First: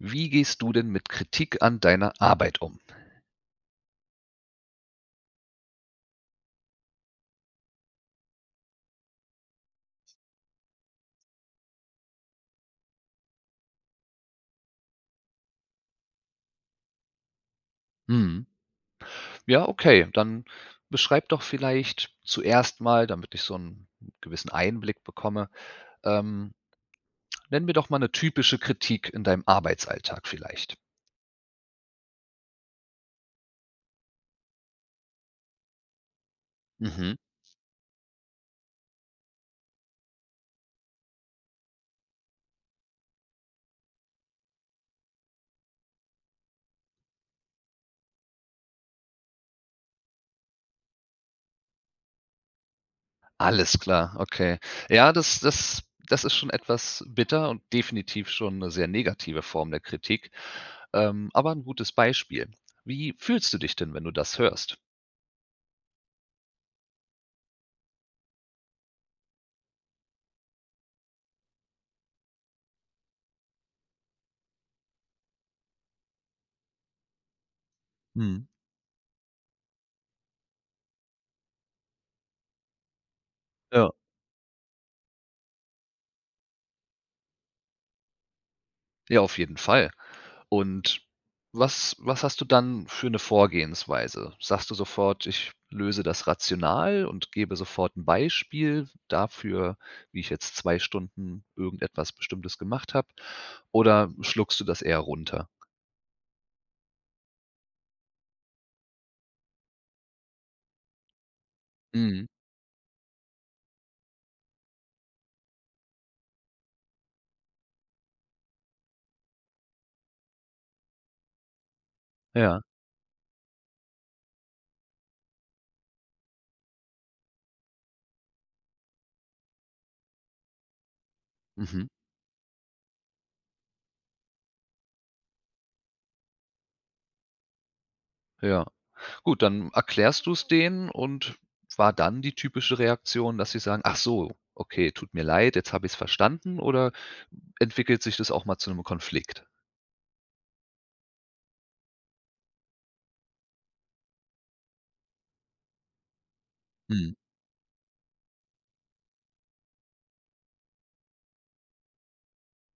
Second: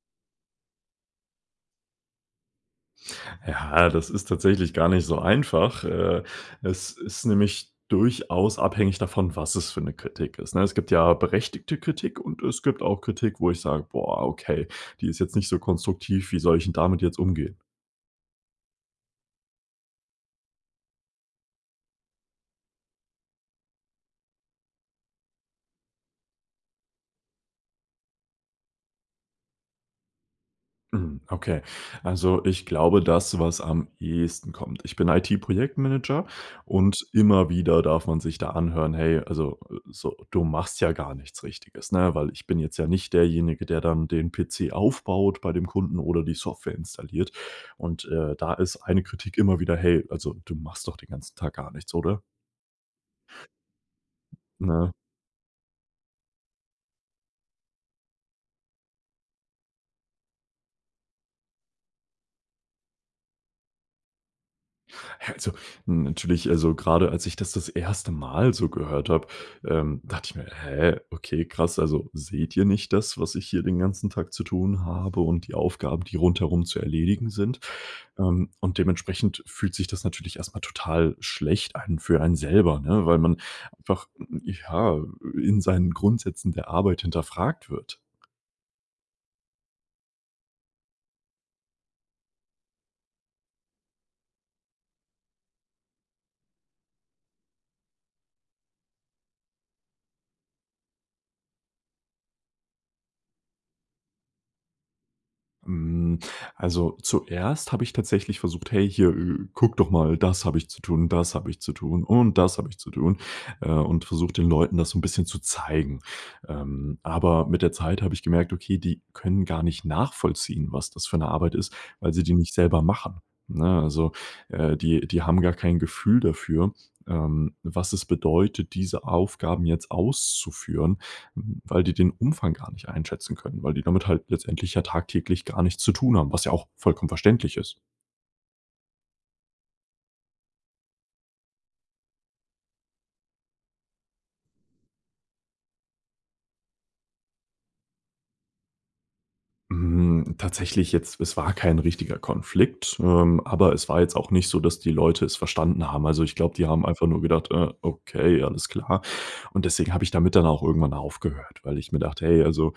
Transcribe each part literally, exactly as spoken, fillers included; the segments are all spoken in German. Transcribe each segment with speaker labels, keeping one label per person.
Speaker 1: Wie gehst du denn mit Kritik an deiner Arbeit um?
Speaker 2: Ja, das ist tatsächlich gar nicht so einfach. Äh, es ist nämlich durchaus abhängig davon, was es für 'ne Kritik ist, ne? Es gibt ja berechtigte Kritik und es gibt auch Kritik, wo ich sage: „Boah, okay, die ist jetzt nicht so konstruktiv. Wie soll ich 'n damit jetzt umgehen?“
Speaker 1: Mhm. Ja, okay, dann beschreib doch vielleicht zuerst mal, damit ich so 'n gewissen Einblick bekomme, ähm nenn mir doch mal 'ne typische Kritik in deinem Arbeitsalltag vielleicht.
Speaker 2: Mhm, okay, also, ich glaube das, was am ehesten kommt Ich bin IT-Projektmanager, und
Speaker 1: Mhm.
Speaker 2: immer wieder darf man sich da anhören: „Hey, also, so, du machst ja gar nichts Richtiges,“ ne? Weil ich bin jetzt ja nicht derjenige, der dann den PC aufbaut bei dem Kunden oder die Software installiert. Und, äh, da ist eine Kritik immer wieder: „Hey, also, du machst doch den ganzen Tag gar nichts, oder?“
Speaker 1: Alles klar, okay.
Speaker 2: Ja.
Speaker 1: Ja, das das das ist schon etwas bitter und definitiv schon 'ne sehr negative Form der Kritik, ähm aber 'n gutes Beispiel. Wie fühlst du dich denn, wenn du das hörst?
Speaker 2: Ja, also, natürlich also, grade als ich das das erste Mal so gehört habe, ähm, dachte ich mir: „Hä, okay krass. Also, seht ihr nicht das, was ich hier den ganzen Tag zu tun habe und die Aufgaben, die rundherum zu erledigen sind?“
Speaker 1: Mhm.
Speaker 2: Ähm, und dementsprechend fühlt sich das natürlich erst mal total schlecht an für einen selber, ne, weil man
Speaker 1: Ja.
Speaker 2: einfach, ja, in seinen Grundsätzen der Arbeit hinterfragt wird.
Speaker 1: Ja, auf jeden Fall. Und, was was hast du dann für 'ne Vorgehensweise? Sagst du sofort: „Ich löse das rational und gebe sofort 'n Beispiel dafür, wie ich jetzt zwei Stunden irgendetwas Bestimmtes gemacht habe“ oder schluckst du das eher runter?
Speaker 2: Hm, also, zuerst habe ich tatsächlich versucht: „Hey hier, äh, gucke doch mal, das habe ich zu tun, das habe ich zu tun
Speaker 1: Mhm.
Speaker 2: und das habe ich zu tun,“ äh, und versucht, den Leuten das so 'n bisschen zu zeigen. Ähm, aber mit der Zeit habe ich gemerkt: Okay, die können gar nicht nachvollziehen, was das für 'ne Arbeit ist, weil sie die nicht
Speaker 1: Ja.
Speaker 2: selber machen, ne? Also, äh, die die haben gar kein Gefühl dafür, ähm, was es bedeutet, diese Aufgaben jetzt auszuführen, weil
Speaker 1: Mhm.
Speaker 2: die den Umfang gar nicht einschätzen können. Weil die damit halt letztendlich ja tagtäglich gar nichts zu tun haben, was ja auch vollkommen verständlich ist.
Speaker 1: Ja, gut, dann erklärst du's denen und war dann die typische Reaktion, dass sie sagen: „Achso, okay, tut mir leid, jetzt habe ich's verstanden“ oder entwickelt sich das auch mal zu 'nem Konflikt?
Speaker 2: Hm, tatsächlich jetzt es war kein richtiger Konflikt, ähm, aber es war jetzt auch nicht so, dass die Leute es verstanden haben. Also, ich glaube, die haben einfach
Speaker 1: Mhm.
Speaker 2: nur gedacht, äh: „Okay, alles klar.“ Und deswegen habe ich damit dann auch irgendwann aufgehört, weil ich mir dachte: „Hey, also,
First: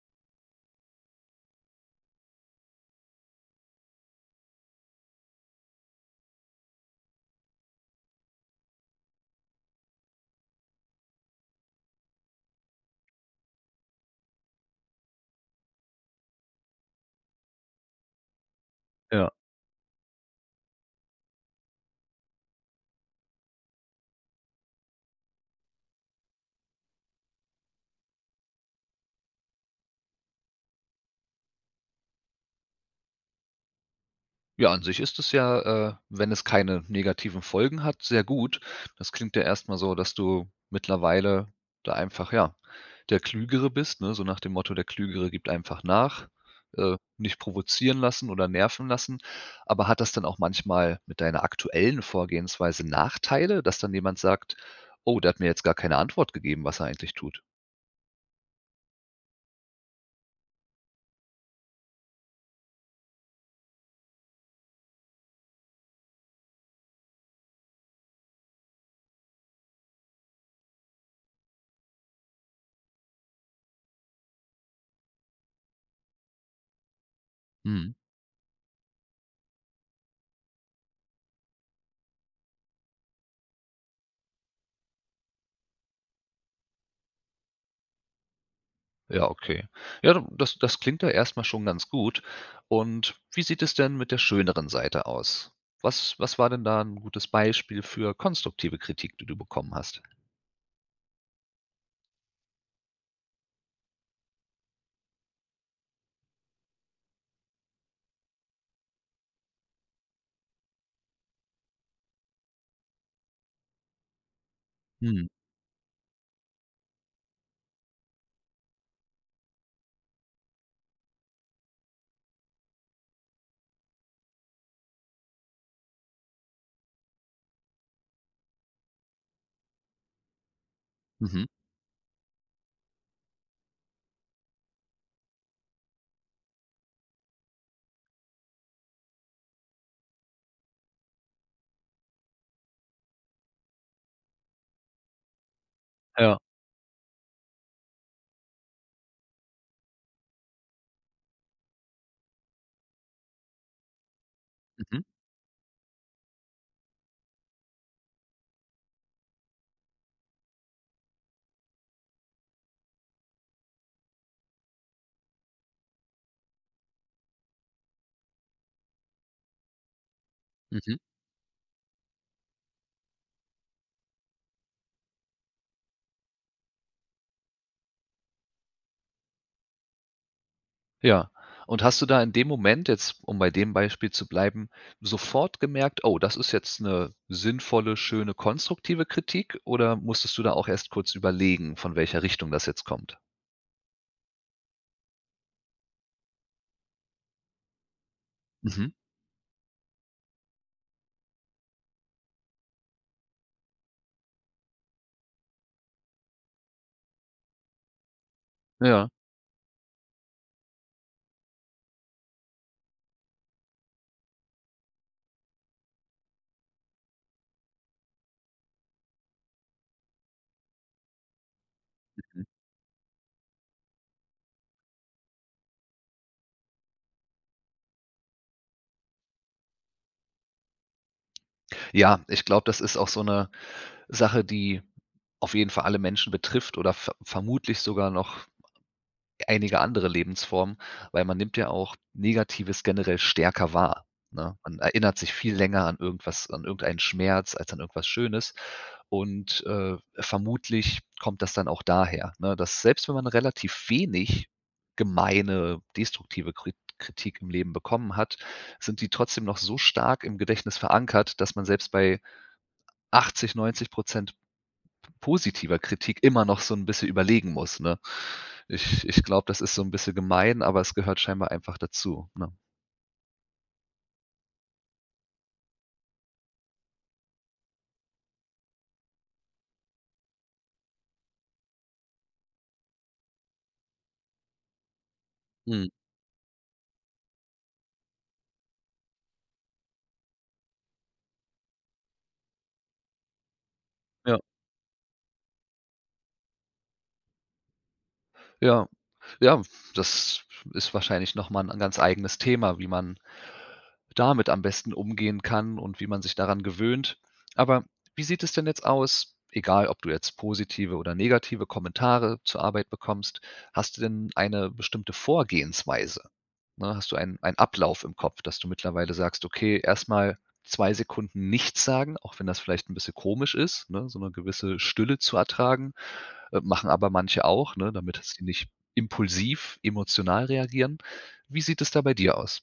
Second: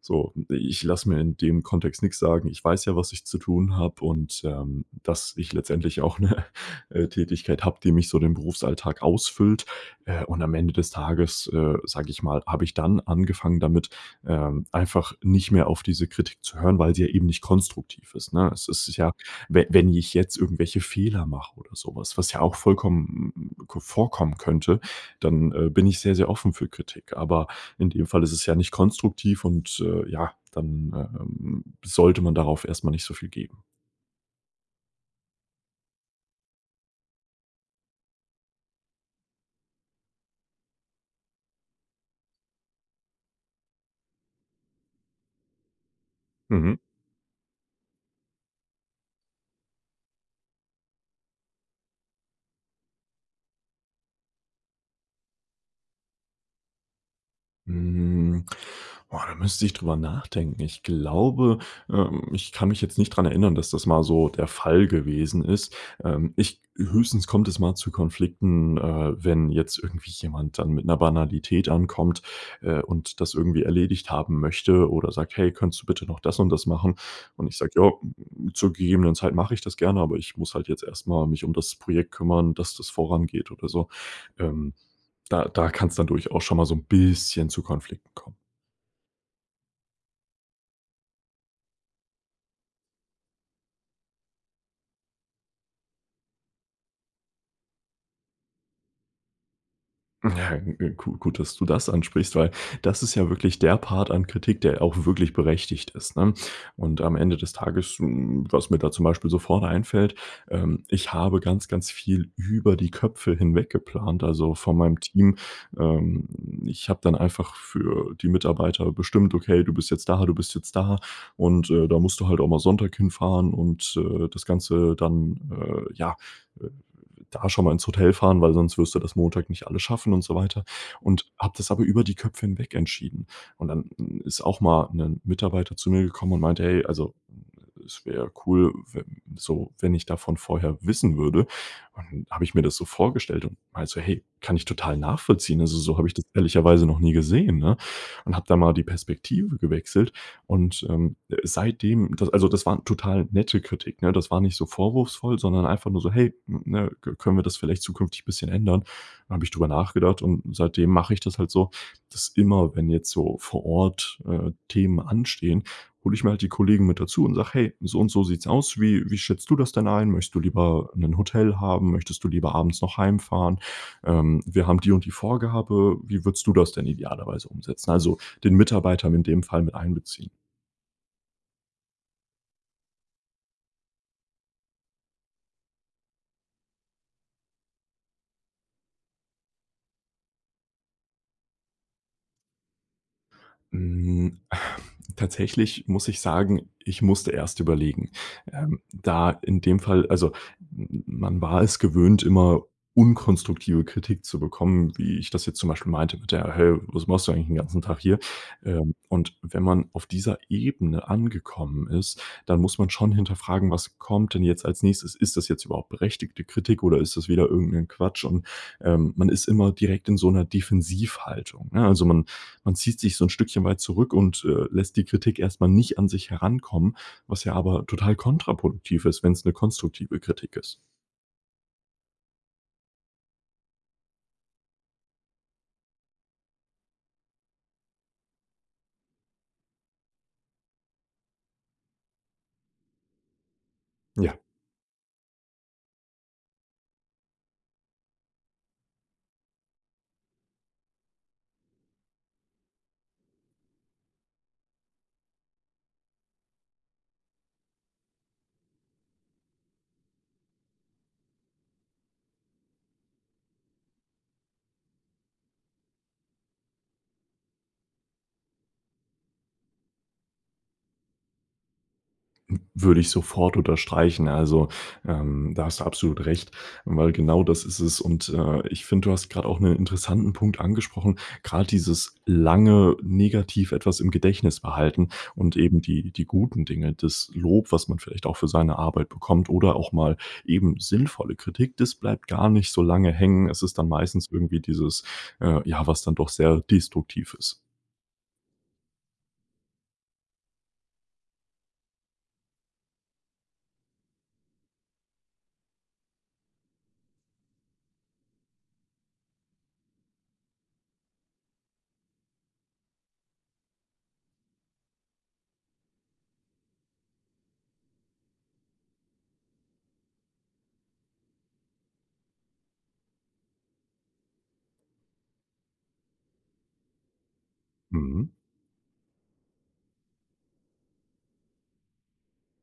Speaker 2: so, ich lasse mir in dem Kontext nix sagen. Ich weiß ja, was ich zu tun habe und, ähm, dass ich letztendlich auch 'ne, äh, Tätigkeit habe, die mich so den Berufsalltag ausfüllt.“ Äh, und am Ende des Tages, äh, sage ich mal, habe ich dann angefangen damit, ähm, einfach nicht mehr auf diese Kritik zu hören, weil sie ja eben nicht konstruktiv ist, ne? Es ist ja
Speaker 1: Ja.
Speaker 2: we wenn ich jetzt irgendwelche Fehler mache oder so was, was ja auch vollkommen ko vorkommen könnte, dann, äh, bin ich sehr, sehr offen für Kritik. Aber in dem Fall ist es ja nicht konstruktiv und, äh, ja, dann, ähm, sollte man darauf erst mal nicht so viel geben.
Speaker 1: Ja, an sich ist das ja, äh, wenn es keine negativen Folgen hat, sehr gut. Das klingt ja erst mal so, dass du mittlerweile da einfach ja der Klügere bist, ne, so nach dem Motto, der Klügere gibt einfach nach.
Speaker 2: Mhm.
Speaker 1: Äh, nicht provozieren lassen oder nerven lassen. Aber hat das dann auch manchmal mit deiner aktuellen Vorgehensweise Nachteile, dass dann jemand sagt: „Oh, der hat mir jetzt gar keine Antwort gegeben, was er eigentlich tut.“
Speaker 2: Mhm. Boah, da müsste ich drüber nachdenken. Ich glaube ähm, ich kann mich jetzt nicht dran erinnern, dass das mal so der Fall gewesen ist. Ähm, ich g höchstens kommt es mal zu Konflikten, äh, wenn jetzt irgendwie jemand dann mit 'ner Banalität ankommt, äh, und das irgendwie erledigt haben möchte oder sagt: „Hey könntest du bitte noch das und das machen?" und ich sage: „Ja,
Speaker 1: Mhm.
Speaker 2: zur gegebenen Zeit mache ich das gerne, aber ich muss halt jetzt erst mal mich um das Projekt kümmern, dass das vorangeht" oder so. Ähm. Da da kann's dann durchaus schon mal so 'n bisschen zu Konflikten kommen.
Speaker 1: Ja, okay. Ja, du, das das klingt ja erst mal schon ganz gut. Und wie sieht es denn mit der schöneren Seite aus? Was was war denn da 'n gutes Beispiel für konstruktive Kritik, die du bekommen hast?
Speaker 2: Ja, g gut dass du das ansprichst, weil das ist ja wirklich der Part an Kritik der auch wirklich berechtigt ist ne, und am Ende des Tages hm, was mir da zum Beispiel so vorne einfällt ähm, ich habe ganz, ganz viel über die Köpfe hinweg geplant, also, von meinem
Speaker 1: Mhm.
Speaker 2: Team. Ähm, ich habe dann einfach für die Mitarbeiter bestimmt: „Okay, du bist jetzt da, du bist jetzt da. Und, äh, da musst du halt auch mal Sonntag hinfahren und, äh, das Ganze, äh, dann, äh, ja, äh, da schon mal ins Hotel fahren, weil sonst wirst du das Montag nicht alles schaffen“ und so weiter und
Speaker 1: Mhm.
Speaker 2: habe das aber über die Köpfe hinweg entschieden. Und dann ist auch mal 'nen Mitarbeiter zu mir gekommen und meinte: „Hey, also, es wäre cool, w wenn so wenn ich davon vorher wissen würde", und dann habe ich mir das so vorgestellt und meinte so: „Hey, kann ich total nachvollziehen. Also, so habe ich das
Speaker 1: Ja.
Speaker 2: ehrlicherweise noch nie gesehen", ne? Und habe da mal die Perspektive gewechselt und, ähm, äh, seitdem da also, das war 'ne total nette Kritik, ne? Das war nicht so
Speaker 1: Mhm.
Speaker 2: vorwurfsvoll, sondern einfach nur so: „Hey, n ne, k können wir das vielleicht zukünftig bisschen ändern?“ Dann habe ich drüber nachgedacht, und seitdem mache ich das halt so, dass immer, wenn jetzt so vor Ort, äh, Themen anstehen, hole ich mir halt die Kollegen mit dazu und sage:„ Hey, so und so sieht's aus, wie wie schätzt du das denn ein? Möchtest du lieber
Speaker 1: Mhm.
Speaker 2: 'nen Hotel haben? Möchtest du lieber abends noch heimfahren? Ähm. Wir haben die und die Vorgabe. Wie würdest du das denn idealerweise umsetzen?“ Also, den Mitarbeiter in dem Fall mit einbeziehen?
Speaker 1: Ja. Und hast du da in dem Moment jetzt, um bei dem Beispiel zu bleiben, sofort gemerkt: „Oh, das ist jetzt 'ne sinnvolle, schöne, konstruktive Kritik“ oder musstest du da auch erst kurz überlegen, von welcher Richtung das jetzt kommt?
Speaker 2: Hm, tatsächlich muss ich sagen, ich musste erst überlegen. Ähm,
Speaker 1: Mhm.
Speaker 2: da in dem Fall also, m m man war es gewöhnt, immer unkonstruktive Kritik zu bekommen, wie ich das jetzt zum Beispiel meinte mit der: „Hä, was machst du eigentlich 'n ganzen Tag hier?“ Ähm,
Speaker 1: Ja.
Speaker 2: und wenn man auf dieser Ebene angekommen ist, dann muss man schon hinterfragen: „Was kommt denn jetzt als Nächstes? Ist das jetzt überhaupt berechtigte Kritik oder ist das wieder irgend 'nen Quatsch?“ Und, ähm, man ist immer direkt in so 'ner Defensivhaltung, ne? Also, man
Speaker 1: Mhm.
Speaker 2: man zieht sich so 'n Stückchen weit zurück und, äh, lässt die Kritik erst mal nicht an sich herankommen, was ja aber total kontraproduktiv ist, wenn's 'ne konstruktive Kritik ist.
Speaker 1: Ja, ich glaube, das ist auch so 'ne Sache, die auf jeden Fall alle Menschen betrifft oder ver vermutlich sogar noch einige andere Lebensformen, weil man nimmt ja auch Negatives generell stärker wahr,
Speaker 2: Ja.
Speaker 1: ne? Man erinnert sich viel länger an irgendwas an irgendeinen Schmerz, als an irgendwas Schönes und, äh, vermutlich kommt das dann auch daher, ne, dass selbst wenn man relativ wenig gemeine destruktive Kri Kritik im Leben bekommen hat, sind die trotzdem noch so stark im Gedächtnis verankert, dass man selbst bei achtzig, neunzig Prozent p positiver Kritik immer noch so 'n bisschen überlegen muss, ne? Ich ich glaube, das ist so 'n bisschen gemein, aber es gehört scheinbar einfach dazu, ne?
Speaker 2: W würde ich sofort unterstreichen. Also, ähm, da hast du absolut recht, weil genau das ist es. Und, äh, ich finde, du hast grade auch 'nen interessanten Punkt angesprochen, grad dieses lange negativ etwas im Gedächtnis behalten und eben
Speaker 1: Mhm.
Speaker 2: die die guten Dinge, das Lob, was man vielleicht auch für seine Arbeit bekommt oder auch mal eben sinnvolle Kritik, das bleibt gar nicht so lange hängen. Es ist dann meistens
Speaker 1: Ja.
Speaker 2: irgendwie dieses, äh, ja, was dann doch sehr destruktiv ist.
Speaker 1: Ja, ja, das ist wahrscheinlich noch mal 'n an ganz eigenes Thema, wie man damit am besten umgehen kann und wie man sich daran gewöhnt. Aber wie sieht es denn jetzt aus, egal ob du jetzt positive oder negative Kommentare zur Arbeit bekommst, hast du denn eine bestimmte Vorgehensweise? Ne, hast du einen einen Ablauf im Kopf, dass du mittlerweile sagst: „Okay, erst mal zwei Sekunden nichts sagen,“ auch wenn das vielleicht 'n bisschen komisch ist, ne, so 'ne gewisse Stille zu ertragen, äh, machen aber manche auch, ne, damit dass
Speaker 2: Mhm.
Speaker 1: sie nicht impulsiv emotional reagieren. Wie sieht es da bei dir aus?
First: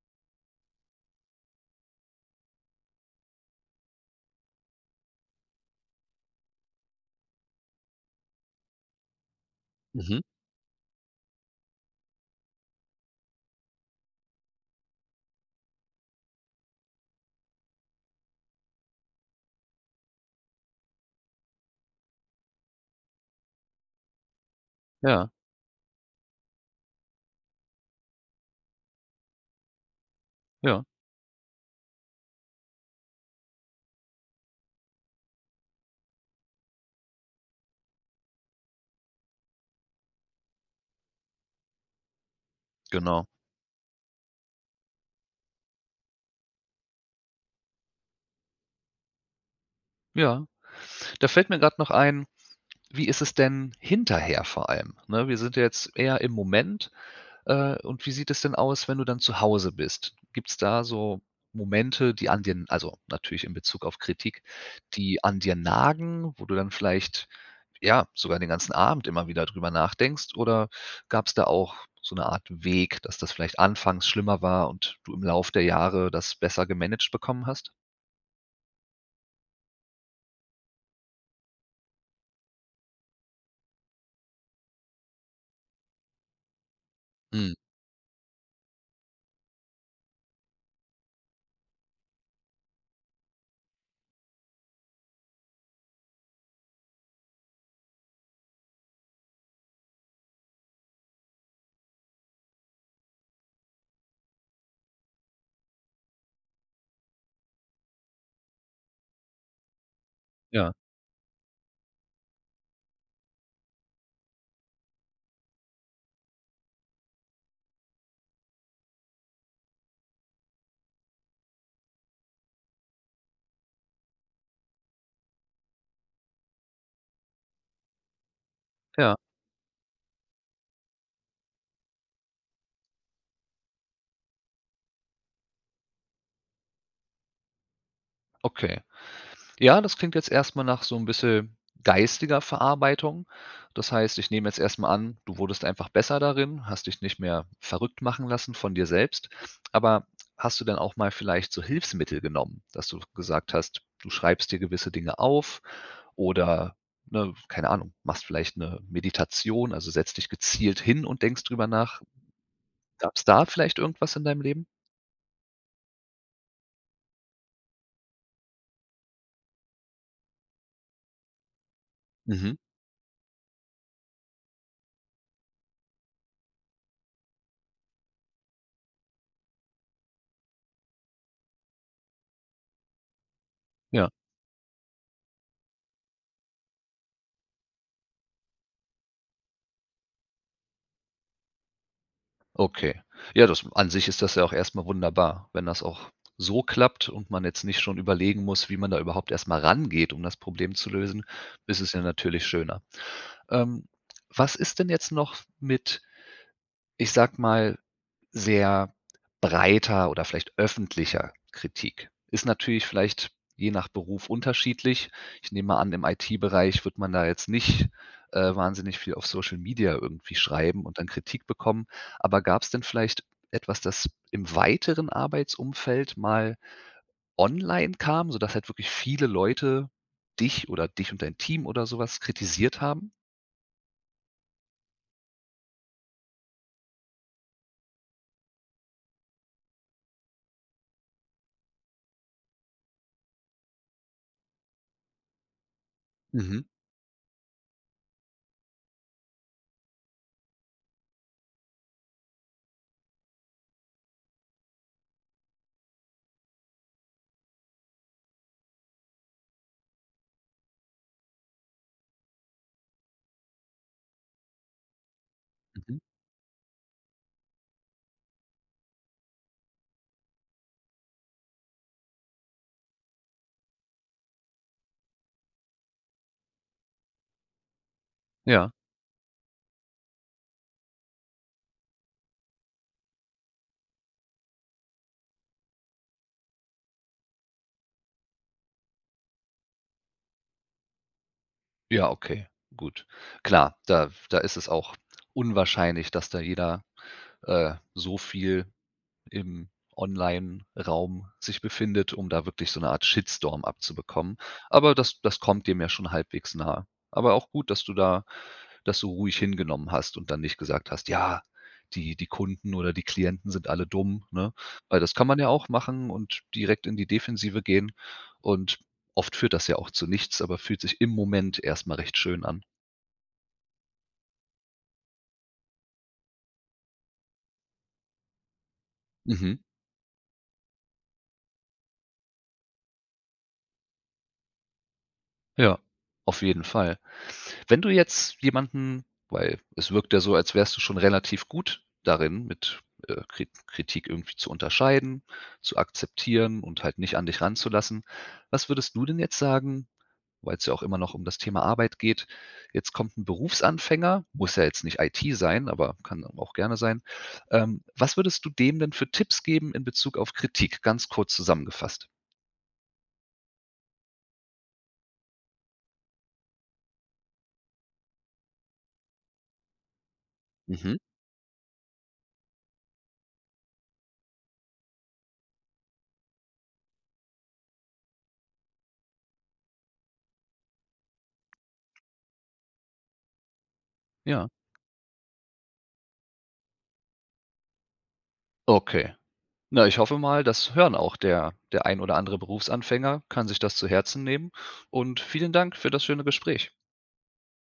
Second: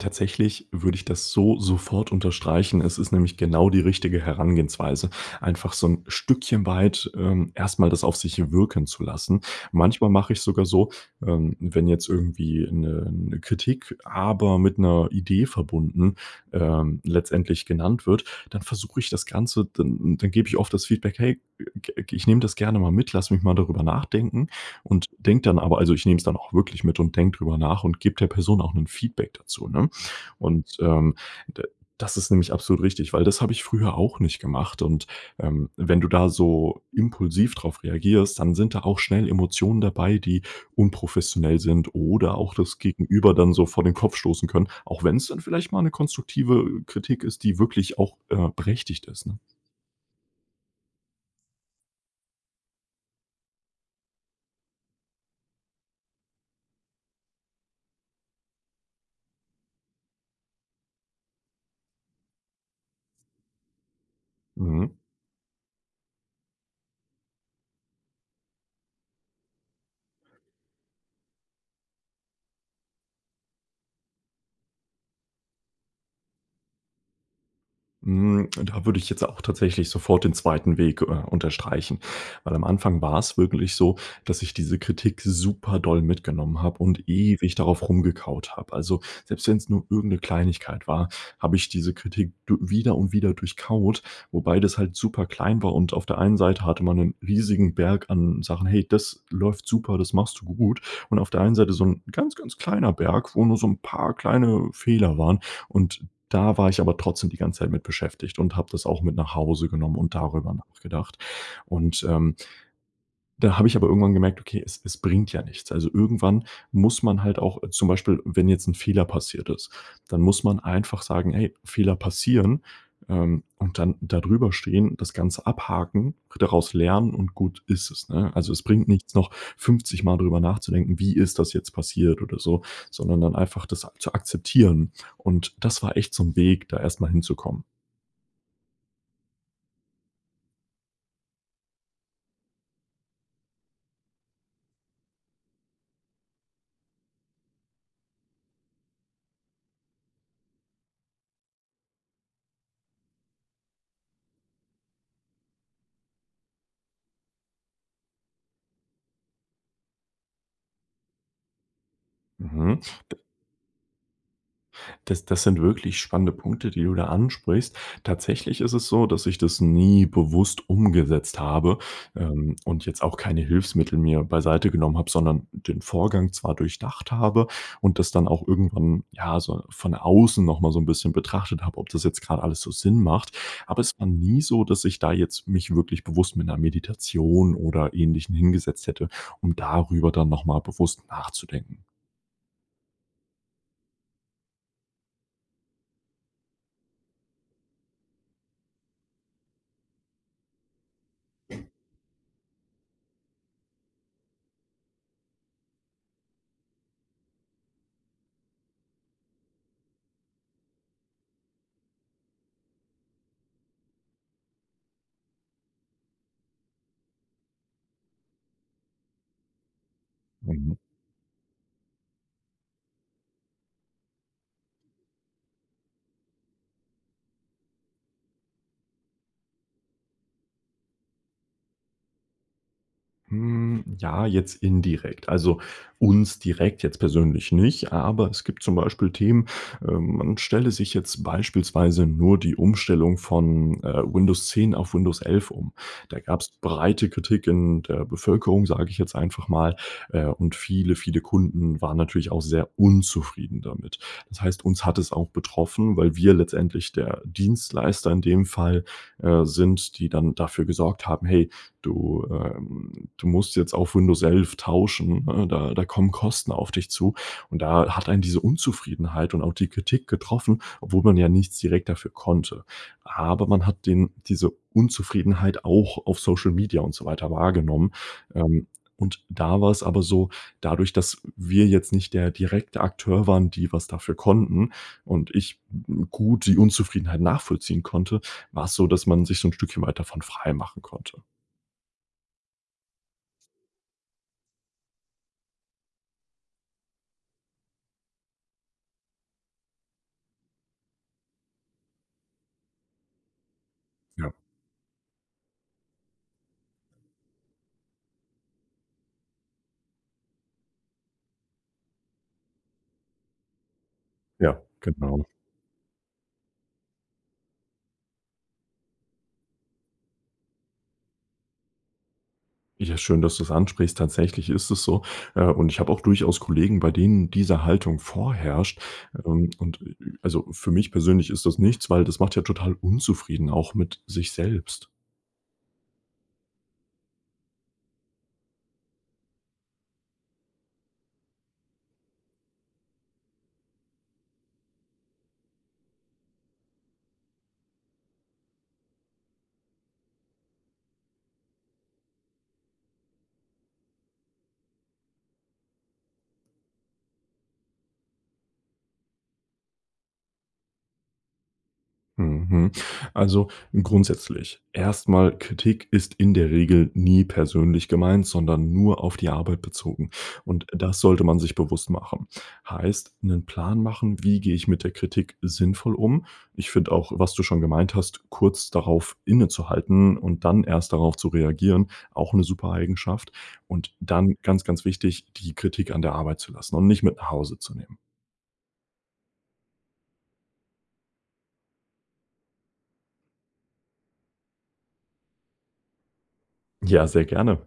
Speaker 2: Tatsächlich würde ich das so sofort unterstreichen. Es ist nämlich genau die richtige Herangehensweise einfach so 'n Stückchen weit, ähm, erst mal das auf sich wirken zu lassen. Manchmal
Speaker 1: Mhm.
Speaker 2: mache ich sogar so, ähm, wenn jetzt irgendwie 'ne 'ne Kritik, aber mit 'ner Idee verbunden, ähm, letztendlich genannt wird, dann versuche ich das Ganze dann dann gebe ich oft das Feedback: „Hey, ge ge ich nehme das gerne mal mit, lass mich mal darüber nachdenken“ und
Speaker 1: Ja.
Speaker 2: denke dann aber also, ich nehme es dann auch wirklich mit und denke drüber nach und gebe der Person auch 'nen Feedback dazu, ne? Und,
Speaker 1: Ja.
Speaker 2: ähm, da das ist nämlich absolut richtig, weil das habe ich früher auch nicht gemacht. Und, ähm, wenn du da so impulsiv drauf reagierst, dann sind da auch schnell Emotionen dabei, die unprofessionell sind oder auch das
Speaker 1: Genau.
Speaker 2: Gegenüber dann so vor den Kopf stoßen können, auch wenn's dann vielleicht mal 'ne konstruktive Kritik ist, die wirklich auch, äh, berechtigt ist, ne?
Speaker 1: Ja, da fällt mir grade noch ein, wie ist es denn hinterher vor allem, ne? Wir sind ja jetzt eher im Moment, äh, und wie sieht es denn aus, wenn du dann zu Hause bist? Gibt's da so Momente, die an dir n also, natürlich im Bezug auf Kritik,
Speaker 2: Mhm.
Speaker 1: die an dir nagen, wo du dann vielleicht, ja, sogar den ganzen Abend immer wieder drüber nachdenkst? Oder gab's da auch so 'ne Art Weg, dass das vielleicht anfangs schlimmer war und du im Lauf der Jahre das besser gemanagt bekommen hast?
Speaker 2: Hm, und da würde ich jetzt auch tatsächlich sofort den zweiten Weg, äh, unterstreichen. Weil am Anfang war es wirklich so, dass ich diese Kritik super doll mitgenommen habe und
Speaker 1: Mhm.
Speaker 2: ewig darauf rumgekaut habe. Also, selbst wenn's nur irgend 'ne Kleinigkeit war, habe ich diese Kritik du wieder und wieder durchkaut, wobei das halt superklein war. Und auf der einen Seite hatte man 'nen riesigen Berg an Sachen: „Hey, das läuft super, das machst du gut.“ Und auf der einen Seite so 'n ganz, ganz kleiner Berg, wo nur so 'n paar kleine Fehler waren. Und da war ich aber trotzdem die ganze Zeit mit beschäftigt und habe das auch mit nach Hause genommen und darüber
Speaker 1: Ja.
Speaker 2: nachgedacht und, ähm dann habe ich aber irgendwann gemerkt: „Okay es es bringt ja nichts.“ Also, irgendwann muss man halt auch zum Beispiel wenn jetzt 'n Fehler passiert ist, dann muss man einfach sagen: „Ey, Fehler passieren,“ ähm, und dann da drüber stehen, das Ganze abhaken, daraus lernen und gut ist es, ne? Also, es bringt nichts
Speaker 1: Ja.
Speaker 2: noch fünfzigmal drüber nachzudenken: „Wie ist das jetzt passiert“ oder so, sondern dann einfach das ak zu akzeptieren. Und das war echt so 'n Weg, da erst mal hinzukommen.
Speaker 1: Okay. Ja, das klingt jetzt erst mal nach so 'n bisschen geistiger Verarbeitung. Das heißt, ich nehme jetzt erst mal an, du wurdest einfach besser darin, hast dich nicht mehr verrückt machen lassen von dir selbst. Aber hast du denn auch mal vielleicht so Hilfsmittel genommen, dass du gesagt hast, du schreibst dir gewisse Dinge auf oder, ne, keine Ahnung, machst vielleicht 'ne Meditation, also, setzt dich gezielt hin und denkst drüber nach.
Speaker 2: Mhm.
Speaker 1: Gab's da vielleicht irgendwas in deinem Leben?
Speaker 2: Das das sind wirklich spannende Punkte die du da ansprichst. Tatsächlich ist es so, dass ich das nie bewusst umgesetzt habe,
Speaker 1: Mhm.
Speaker 2: ähm, und jetzt auch keine Hilfsmittel mIr beiseite genommen habe sondern den Vorgang zwar durchdacht habe und das dann auch irgendwann, ja, so von außen noch mal so 'n bisschen betrachtet habe, ob das jetzt grad alles so Sinn macht. Aber es war
Speaker 1: Ja.
Speaker 2: nie so, dass ich da jetzt mich wirklich bewusst mit 'ner Meditation oder Ähnlichem hingesetzt hätte, um darüber dann noch mal bewusst nachzudenken.
Speaker 1: Okay. Ja das an sich ist das ja auch erst mal wunderbar, wenn das auch so klappt und man jetzt nicht schon überlegen muss, wie man da überhaupt erst mal rangeht, um das Problem zu lösen, ist es ja natürlich schöner. Ähm, was ist denn jetzt noch mit, ich sage mal, sehr breiter oder vielleicht öffentlicher Kritik. Ist natürlich vielleicht je nach Beruf unterschiedlich. Ich nehme mal an im IT-Bereich wird man da jetzt nicht, äh, wahnsinnig viel auf Social Media irgendwie
Speaker 2: Mhm.
Speaker 1: schreiben und dann Kritik bekommen. Aber gab's denn vielleicht etwas, das im weiteren Arbeitsumfeld mal online kam, sodass halt wirklich viele Leute dich oder dich und dein Team oder so was kritisiert haben?
Speaker 2: Mhm, ja jetzt indirekt. Also, uns direkt jetzt persönlich nicht aber es gibt zum Beispiel Themen, ähm, man stelle sich jetzt beispielsweise nur die Umstellung von, äh, Windows 10 auf Windows 11 um. Da gab's
Speaker 1: Mhm.
Speaker 2: breite Kritik in der Bevölkerung, sage ich jetzt einfach mal, äh, und viele, viele Kunden waren natürlich auch sehr unzufrieden damit. Das heißt, uns hat es auch betroffen, weil wir letztendlich der Dienstleister in dem Fall, äh, sind, die dann dafür gesorgt haben: „Hey, du, äh, du musst jetzt auf Windows 11 tauschen, ne, da da
Speaker 1: Mhm.
Speaker 2: kommen Kosten auf dich zu.“ Und da hat einen diese Unzufriedenheit und auch die Kritik getroffen, obwohl man ja nichts direkt dafür konnte. Aber man hat den diese Unzufriedenheit auch auf Social Media und so weiter wahrgenommen. Ähm,
Speaker 1: Ja.
Speaker 2: und da war's aber so, dadurch, dass wir jetzt nicht der direkte Akteur waren, die was dafür konnten und ich gut die Unzufriedenheit nachvollziehen konnte, war's so, dass man sich so 'n Stückchen weit davon freimachen konnte.
Speaker 1: Ja, okay, gut. Klar, da f da ist es auch unwahrscheinlich, dass da jeder, äh, so viel im Onlineraum sich befindet, um da wirklich so 'ne Art Shitstorm
Speaker 2: Ja.
Speaker 1: abzubekommen. Aber das das kommt dem ja schon halbwegs nahe. Aber auch gut, dass du da das so ruhig hingenommen hast und dann nicht gesagt hast: „Ja, die die Kunden oder die Klienten sind alle dumm,“ ne?
Speaker 2: Ja,
Speaker 1: Weil das
Speaker 2: genau.
Speaker 1: kann man ja auch machen und direkt in die Defensive gehen und oft führt das ja auch zu nichts, aber fühlt sich im Moment erst mal recht schön an.
Speaker 2: Ja schön, dass du es ansprichst. Tatsächlich ist es so, äh und ich habe auch durchaus Kollegen bei denen diese Haltung vorherrscht
Speaker 1: Mhm.
Speaker 2: und und, [unintelligible] also, für mich persönlich ist das nichts, weil das macht ja total unzufrieden auch mit sich selbst.
Speaker 1: Ja, auf jeden Fall. Wenn du jetzt jemanden weil es wirkt ja so, als wärst du schon relativ gut darin mit, äh Kri Kritik irgendwie zu unterscheiden, zu akzeptieren und halt nicht an dich ranzulassen. Was würdest du denn jetzt sagen weil's ja auch immer noch um das Thema Arbeit geht. Jetzt kommt 'n Berufsanfänger, muss ja jetzt nicht IT sein, aber kann dann auch gerne sein. Ähm, was würdest du dem denn für Tipps geben in Bezug auf Kritik, ganz kurz zusammengefasst?
Speaker 2: Mhm, mhm, also, grundsätzlich erst mal, Kritik ist in der Regel nie persönlich gemeint, sondern nur auf die Arbeit bezogen und
Speaker 1: Mhm.
Speaker 2: das sollte man sich bewusst machen. Heißt: 'Nen Plan machen, wie gehe ich mit der Kritik sinnvoll um. Ich finde auch, was du schon gemeint hast, kurz darauf innezuhalten und dann erst darauf zu reagieren, auch 'ne super Eigenschaft. Und dann
Speaker 1: Ja.
Speaker 2: ganz, ganz wichtig, die Kritik an der Arbeit zu lassen und nicht mit nach Hause zu nehmen.
Speaker 1: Okay. Na, ich hoffe mal, das hören auch der der ein oder andere Berufsanfänger kann sich das zu Herzen nehmen und vielen Dank für das schöne Gespräch.
Speaker 2: Ja, sehr gerne.